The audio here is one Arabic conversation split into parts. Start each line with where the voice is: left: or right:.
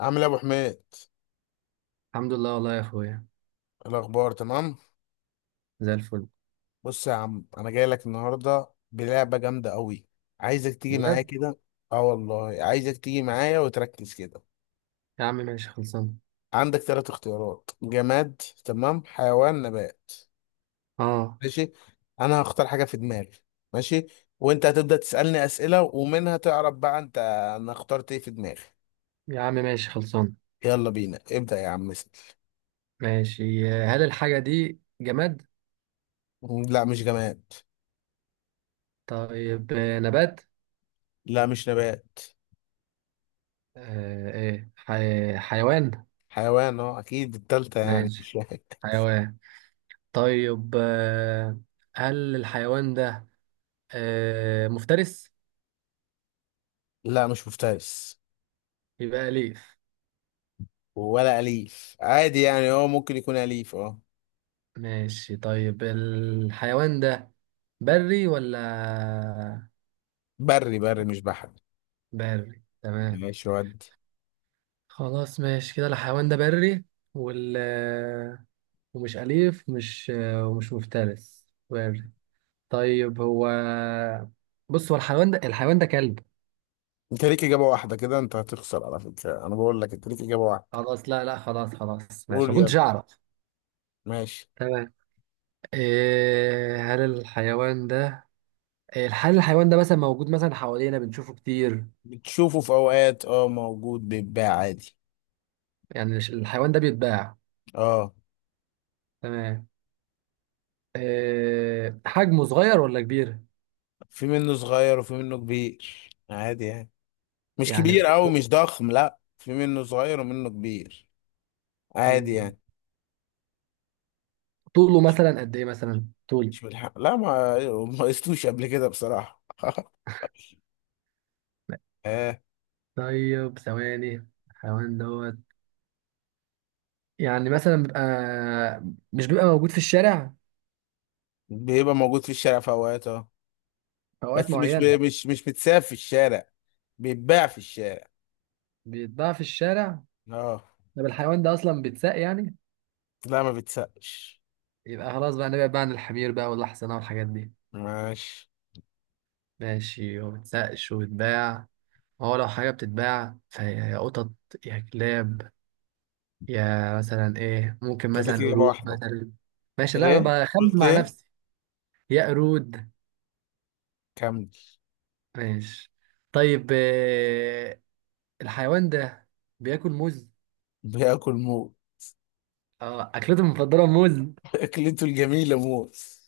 left: عامل ايه يا ابو حميد؟
right: الحمد لله والله يا اخويا.
left: إيه الاخبار؟ تمام.
right: زي الفل.
left: بص يا عم، انا جاي لك النهارده بلعبه جامده قوي. عايزك تيجي معايا
right: بجد
left: كده. اه والله عايزك تيجي معايا وتركز كده.
right: يا عم ماشي خلصان.
left: عندك ثلاث اختيارات: جماد، تمام، حيوان، نبات.
right: اه
left: ماشي. انا هختار حاجه في دماغي. ماشي. وانت هتبدا تسالني اسئله ومنها تعرف بقى انت انا اخترت ايه في دماغي.
right: يا عم ماشي خلصان.
left: يلا بينا، ابدا يا عم، اسال.
right: ماشي. هل الحاجة دي جماد؟
left: لا، مش جماد.
right: طيب نبات.
left: لا، مش نبات.
right: حيوان.
left: حيوان، اه اكيد التالتة يعني
right: ماشي
left: مش.
right: حيوان. طيب آه، هل الحيوان ده مفترس؟
left: لا، مش مفترس.
right: يبقى أليف.
left: ولا أليف عادي، يعني هو ممكن يكون أليف، اه.
right: ماشي، طيب الحيوان ده بري ولا؟
left: بري، بري، مش بحري.
right: بري، تمام.
left: ماشي ودي.
right: خلاص ماشي كده الحيوان ده بري وال ومش أليف ومش مفترس، بري. طيب هو، بص هو الحيوان ده، الحيوان ده كلب؟
left: انت ليك إجابة واحدة كده، انت هتخسر على فكرة، انا بقول لك انت ليك إجابة واحدة.
right: خلاص، لا، خلاص خلاص ماشي،
left: قول
right: ما
left: يلا.
right: كنتش أعرف.
left: ماشي.
right: تمام، إيه هل الحيوان ده إيه، هل الحيوان ده مثلا موجود مثلا حوالينا بنشوفه كتير؟
left: بتشوفه في أوقات، اه موجود بيتباع عادي.
right: يعني الحيوان ده بيتباع؟
left: اه.
right: تمام. إيه حجمه صغير ولا كبير؟
left: في منه صغير وفي منه كبير. عادي يعني. مش
right: يعني
left: كبير أوي،
right: كو-
left: مش ضخم، لا في منه صغير ومنه كبير. عادي
right: مم.
left: يعني.
right: طوله مثلا قد إيه؟ مثلا طول.
left: مش بالحق، لا ما قستوش قبل كده بصراحة
right: طيب ثواني، حيوان دوت، يعني مثلا بيبقى، مش بيبقى موجود في الشارع؟
left: بيبقى موجود في الشارع في اوقات، اه
right: في اوقات
left: بس مش
right: معينه
left: بي... مش مش متساب في الشارع. بيتباع في الشارع.
right: بيتباع في الشارع.
left: اه.
right: طب الحيوان ده اصلا بيتساق يعني؟
left: لا، ما بيتسابش.
right: يبقى خلاص بقى نبعد بقى عن الحمير بقى والاحصنه والحاجات دي.
left: ماشي.
right: ماشي، وما بيتسقش وبيتباع، هو لو حاجه بتتباع فهي يا قطط، يا كلاب، يا مثلا ايه، ممكن
left: انت ليك
right: مثلا
left: اجابه
right: قرود
left: واحده.
right: مثلا. ماشي، لا انا
left: ايه
right: بخمن
left: قلت؟
right: مع
left: ايه؟
right: نفسي. يا قرود.
left: كمل.
right: ماشي. طيب الحيوان ده بياكل موز؟
left: بياكل موز
right: اه اكلته المفضله موز.
left: اكلته الجميله موز.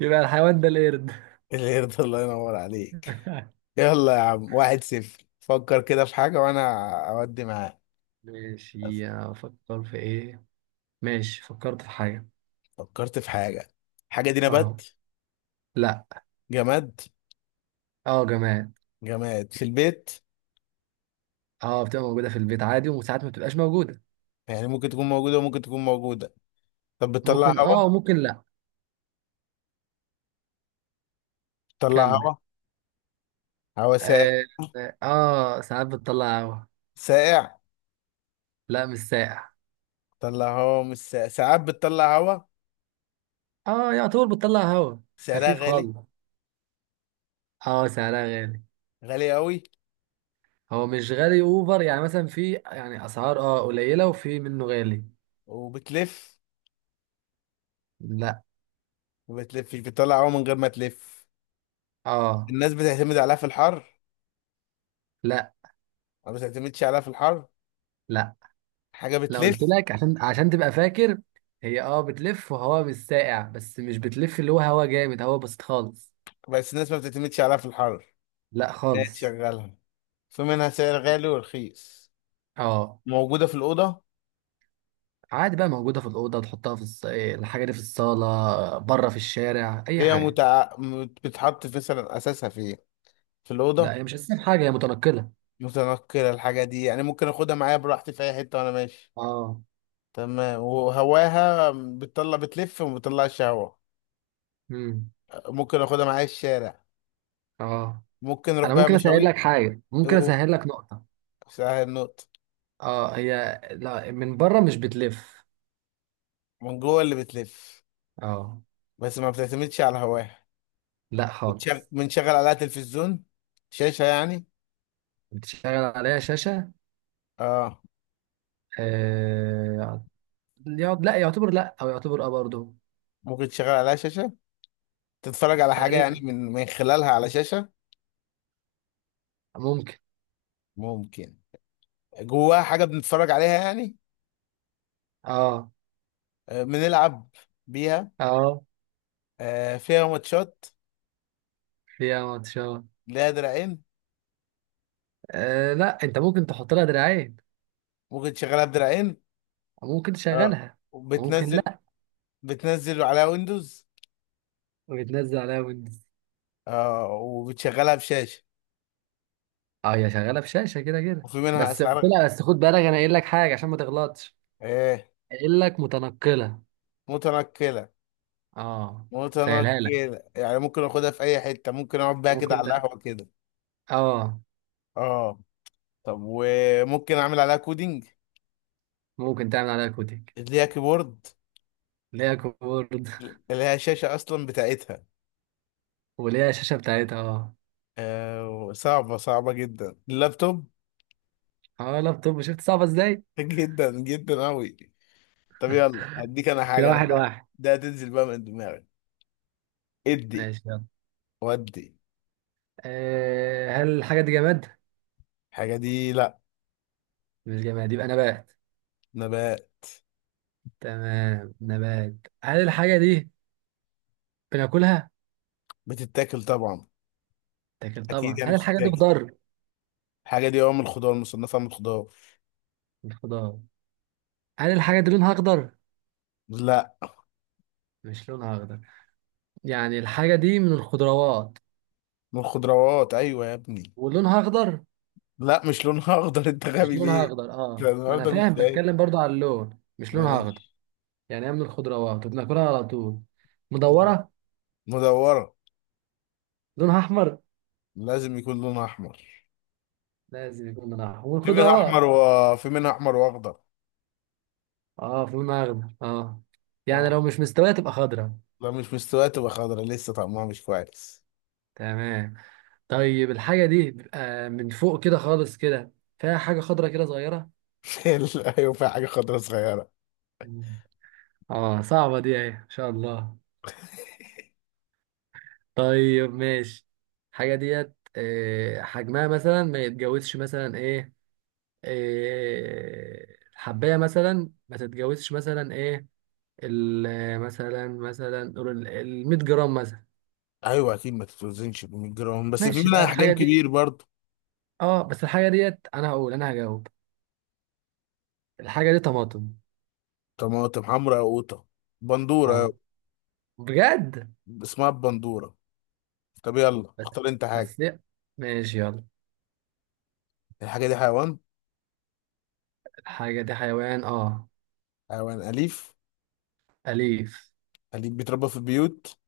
right: يبقى الحيوان ده القرد.
left: القرد. الله ينور عليك. يلا يا عم، واحد صفر. فكر كده في حاجه وانا اودي معاك.
right: ماشي، افكر في ايه؟ ماشي، فكرت في حاجه.
left: فكرت في حاجه. الحاجه دي نبات؟
right: اه. لا.
left: جماد.
right: اه جماد.
left: جماد في البيت.
right: اه بتبقى موجوده في البيت عادي وساعات ما بتبقاش موجوده.
left: يعني ممكن تكون موجوده وممكن تكون موجوده. طب بتطلع
right: ممكن
left: هوا؟
right: اه، ممكن لا.
left: بتطلع
right: كمل.
left: هوا. هوا ساقع.
right: اه, آه ساعات بتطلع هوا.
left: ساقع.
right: لا مش ساقع.
left: بتطلع هوا مش ساقع، ساعات بتطلع هوا.
right: اه، يعتبر بتطلع هوا
left: سعرها
right: خفيف
left: غالي.
right: خالص. اه سعرها غالي.
left: غالي قوي.
right: هو مش غالي اوفر، يعني مثلا في يعني اسعار اه قليله وفي منه غالي.
left: وبتلف.
right: لا.
left: ما بتلفش، بتطلع هوا من غير ما تلف.
right: اه.
left: الناس بتعتمد عليها في الحر.
right: لا.
left: ما بتعتمدش عليها في الحر.
right: لا.
left: حاجة
right: لو قلت
left: بتلف.
right: لك عشان عشان تبقى فاكر، هي اه بتلف وهواء مش ساقع، بس مش بتلف اللي هو هواء جامد، هواء بسيط خالص.
left: بس الناس ما بتعتمدش عليها في الحر.
right: لا
left: لا
right: خالص.
left: تشغلها. في منها سعر غالي ورخيص.
right: اه.
left: موجودة في الأوضة.
right: عادي بقى موجودة في الأوضة، تحطها في إيه، الحاجة دي في الصالة، بره في الشارع، أي حاجة.
left: بتحط في مثلا أساسها فين؟ في
right: لا
left: الأوضة.
right: هي مش أساسية في حاجة، هي متنقلة.
left: متنقلة الحاجة دي، يعني ممكن أخدها معايا براحتي في أي حتة وأنا ماشي.
right: اه.
left: تمام. وهواها بتطلع، بتلف وما بتطلعش هوا.
right: امم.
left: ممكن اخدها معايا الشارع.
right: اه،
left: ممكن اروح
right: أنا
left: بقى
right: ممكن أسهل
left: مشاوير.
right: لك حاجة، ممكن
left: اوه.
right: أسهل لك نقطة.
left: سهل النقط.
right: اه هي، لا من بره مش بتلف.
left: من جوه اللي بتلف.
right: اه.
left: بس ما بتعتمدش على هواها.
right: لا خالص.
left: بنشغل عليها تلفزيون. شاشة يعني.
right: بتشتغل عليها شاشة.
left: اه.
right: آه، لا يعتبر، لا او يعتبر اه برضه.
left: ممكن تشغل عليها شاشة. تتفرج على حاجة يعني
right: تقريبا.
left: من خلالها على شاشة.
right: ممكن.
left: ممكن. جواها حاجة بنتفرج عليها يعني.
right: اه.
left: آه، بنلعب بيها.
right: اه،
left: آه، فيها ماتشات.
right: فيها ماتشات.
left: ليها دراعين.
right: آه لا، انت ممكن تحط لها دراعين.
left: ممكن تشغلها بدراعين.
right: ممكن
left: اه.
right: تشغلها. ممكن
left: وبتنزل.
right: لا.
left: بتنزل على ويندوز.
right: وبتنزل عليها ويندوز.
left: آه وبتشغلها بشاشة.
right: اه هي شغاله بشاشه كده كده،
left: وفي منها
right: بس قلت
left: أسعار.
right: لها بس خد بالك انا قايل لك حاجه عشان ما تغلطش.
left: إيه؟
right: قايل لك متنقله.
left: متنقلة.
right: اه. سهلها لك.
left: متنقلة يعني ممكن آخدها في أي حتة، ممكن أقعد بيها كده
right: ممكن
left: على
right: ده.
left: القهوة كده.
right: اه.
left: آه. طب وممكن أعمل عليها كودينج؟
right: ممكن تعمل عليها كوتك.
left: اللي هي كيبورد.
right: ليها كيبورد.
left: اللي هي شاشة أصلا بتاعتها.
right: وليها شاشه بتاعتها اه.
left: آه، صعبة، صعبة جدا، اللابتوب
right: اه لابتوب، شفت صعبه ازاي.
left: جدا جدا أوي. طب يلا هديك أنا
right: كده
left: حاجة أنا
right: واحد
left: بقى
right: واحد.
left: ده تنزل بقى من دماغي. ادي.
right: ماشي،
left: ودي.
right: هل الحاجة دي جماد؟
left: الحاجة دي لأ.
right: مش جماد يبقى نبات.
left: نبات.
right: تمام نبات. هل الحاجة دي بناكلها؟
left: بتتاكل طبعا.
right: تاكل
left: اكيد
right: طبعا،
left: يعني
right: هل الحاجة دي
left: بتتاكل.
right: خضار؟
left: الحاجه دي اه من الخضار، مصنفه من الخضار.
right: مش خضار، هل الحاجة دي لونها أخضر؟
left: لا،
right: مش لونها أخضر، يعني الحاجة دي من الخضروات
left: من الخضروات ايوه يا ابني.
right: ولونها أخضر؟
left: لا مش لونها اخضر انت
right: مش
left: غبي
right: لونها
left: ليه؟
right: أخضر،
left: إحنا
right: اه ما أنا
left: النهارده مش
right: فاهم
left: فايق.
right: بتكلم برضو على اللون، مش لونها أخضر.
left: ماشي.
right: يعني هي من الخضروات وبناكلها على طول،
left: طيب.
right: مدورة،
left: مدوره.
right: لونها أحمر؟
left: لازم يكون لونها احمر.
right: لازم يكون لونها أحمر
left: في منها احمر
right: والخضروات.
left: وفي منها احمر واخضر.
right: اه في لونها أخضر اه، يعني
left: اه،
right: لو مش مستوية تبقى خضرا.
left: لو مش مستويه تبقى خضرا لسه طعمها مش كويس.
right: تمام. طيب الحاجة دي بيبقى من فوق كده خالص كده فيها حاجة خضرة كده صغيرة؟
left: ايوه، في حاجه خضرا صغيره.
right: مم. اه صعبة دي اهي ان شاء الله. طيب ماشي، الحاجة ديت حجمها مثلا ما يتجاوزش مثلا ايه، آه، الحباية مثلا ما تتجاوزش مثلا ايه، مثلا مثلا قول ال 100 جرام مثلا.
left: ايوه اكيد ما تتوزنش ب 100 جرام، بس في
right: ماشي
left: منها
right: يبقى
left: احجام
right: الحاجة دي
left: كبير برضه.
right: اه، بس الحاجة ديت انا هقول انا هجاوب، الحاجة دي طماطم.
left: طماطم حمراء، قوطه، بندوره.
right: آه. بجد.
left: اسمها البندورة. طب يلا
right: بس
left: اختار انت حاجة.
right: بس ماشي يلا.
left: الحاجة دي حيوان.
right: حاجة دي حيوان؟ اه
left: حيوان أليف.
right: أليف.
left: أليف بيتربى في البيوت.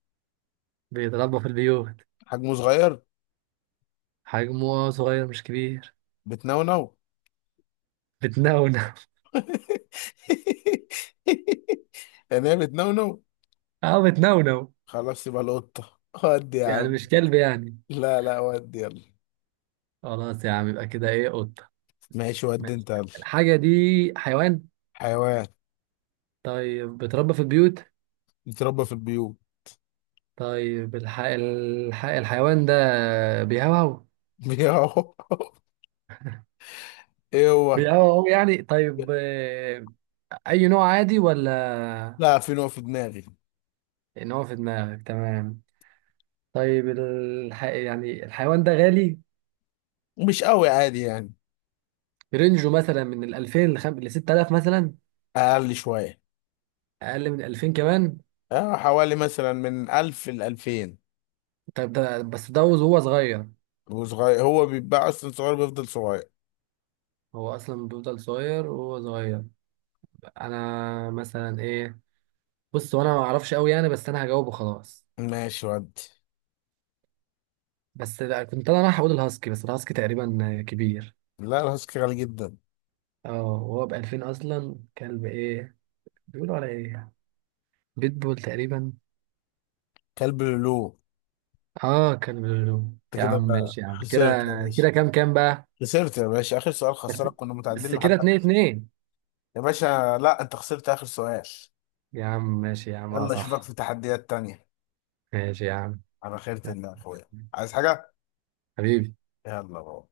right: بيتربى في البيوت.
left: حجمه صغير.
right: حجمه صغير مش كبير.
left: بتنونو
right: بتنونو؟
left: يعني هي بتنونو.
right: اه بتنونو.
left: خلاص يبقى القطة، ودي يا
right: يعني
left: عم.
right: مش كلب يعني؟
left: لا لا، ودي يلا.
right: خلاص يا عم يبقى كده ايه، قطة.
left: ماشي ودي
right: ماشي،
left: انت يلا.
right: الحاجة دي حيوان.
left: حيوان.
right: طيب بيتربى في البيوت.
left: بيتربى في البيوت.
right: طيب الحيوان ده بيهوهو؟
left: بيهو. ايه هو؟
right: بيهوهو يعني، طيب أي نوع عادي ولا؟
left: لا، في نوع في دماغي.
right: نوع في دماغك، تمام. طيب يعني الحيوان ده غالي؟
left: مش قوي، عادي يعني.
right: رينجه مثلا من ال 2000 ل 6000 مثلا؟
left: أقل شوية.
right: اقل من 2000 كمان؟
left: اه حوالي مثلا من ألف لألفين.
right: طب ده بس ده وهو صغير؟
left: وصغير، هو بيتباع اصلا صغير، بيفضل صغير.
right: هو اصلا بيفضل صغير وهو صغير. انا مثلا ايه، بص وانا ما اعرفش قوي يعني، بس انا هجاوبه خلاص.
left: ماشي ودي.
right: بس لا، كنت انا رايح اقول الهاسكي، بس الهاسكي تقريبا كبير.
left: لا الهاسكي غالي جدا.
right: اه وهو ب 2000 اصلا، كلب ايه بيقولوا على ايه، بيتبول تقريبا.
left: كلب لولو.
right: اه كلب لولو
left: انت
right: يا
left: كده
right: عم،
left: بقى
right: ماشي يا عم كده.
left: خسرت يا باشا.
right: كده كام كام بقى؟
left: خسرت يا باشا اخر سؤال،
right: بس
left: خسرك، كنا متعادلين
right: بس، كده
left: لحد.
right: اتنين اتنين.
left: يا باشا لا، انت خسرت اخر سؤال.
right: يا عم ماشي يا عم، اه
left: يلا اشوفك
right: صح.
left: في تحديات تانية.
right: ماشي يا عم.
left: على خيرة
right: يلا.
left: الله يا اخويا. عايز حاجة؟
right: حبيبي.
left: يلا بابا.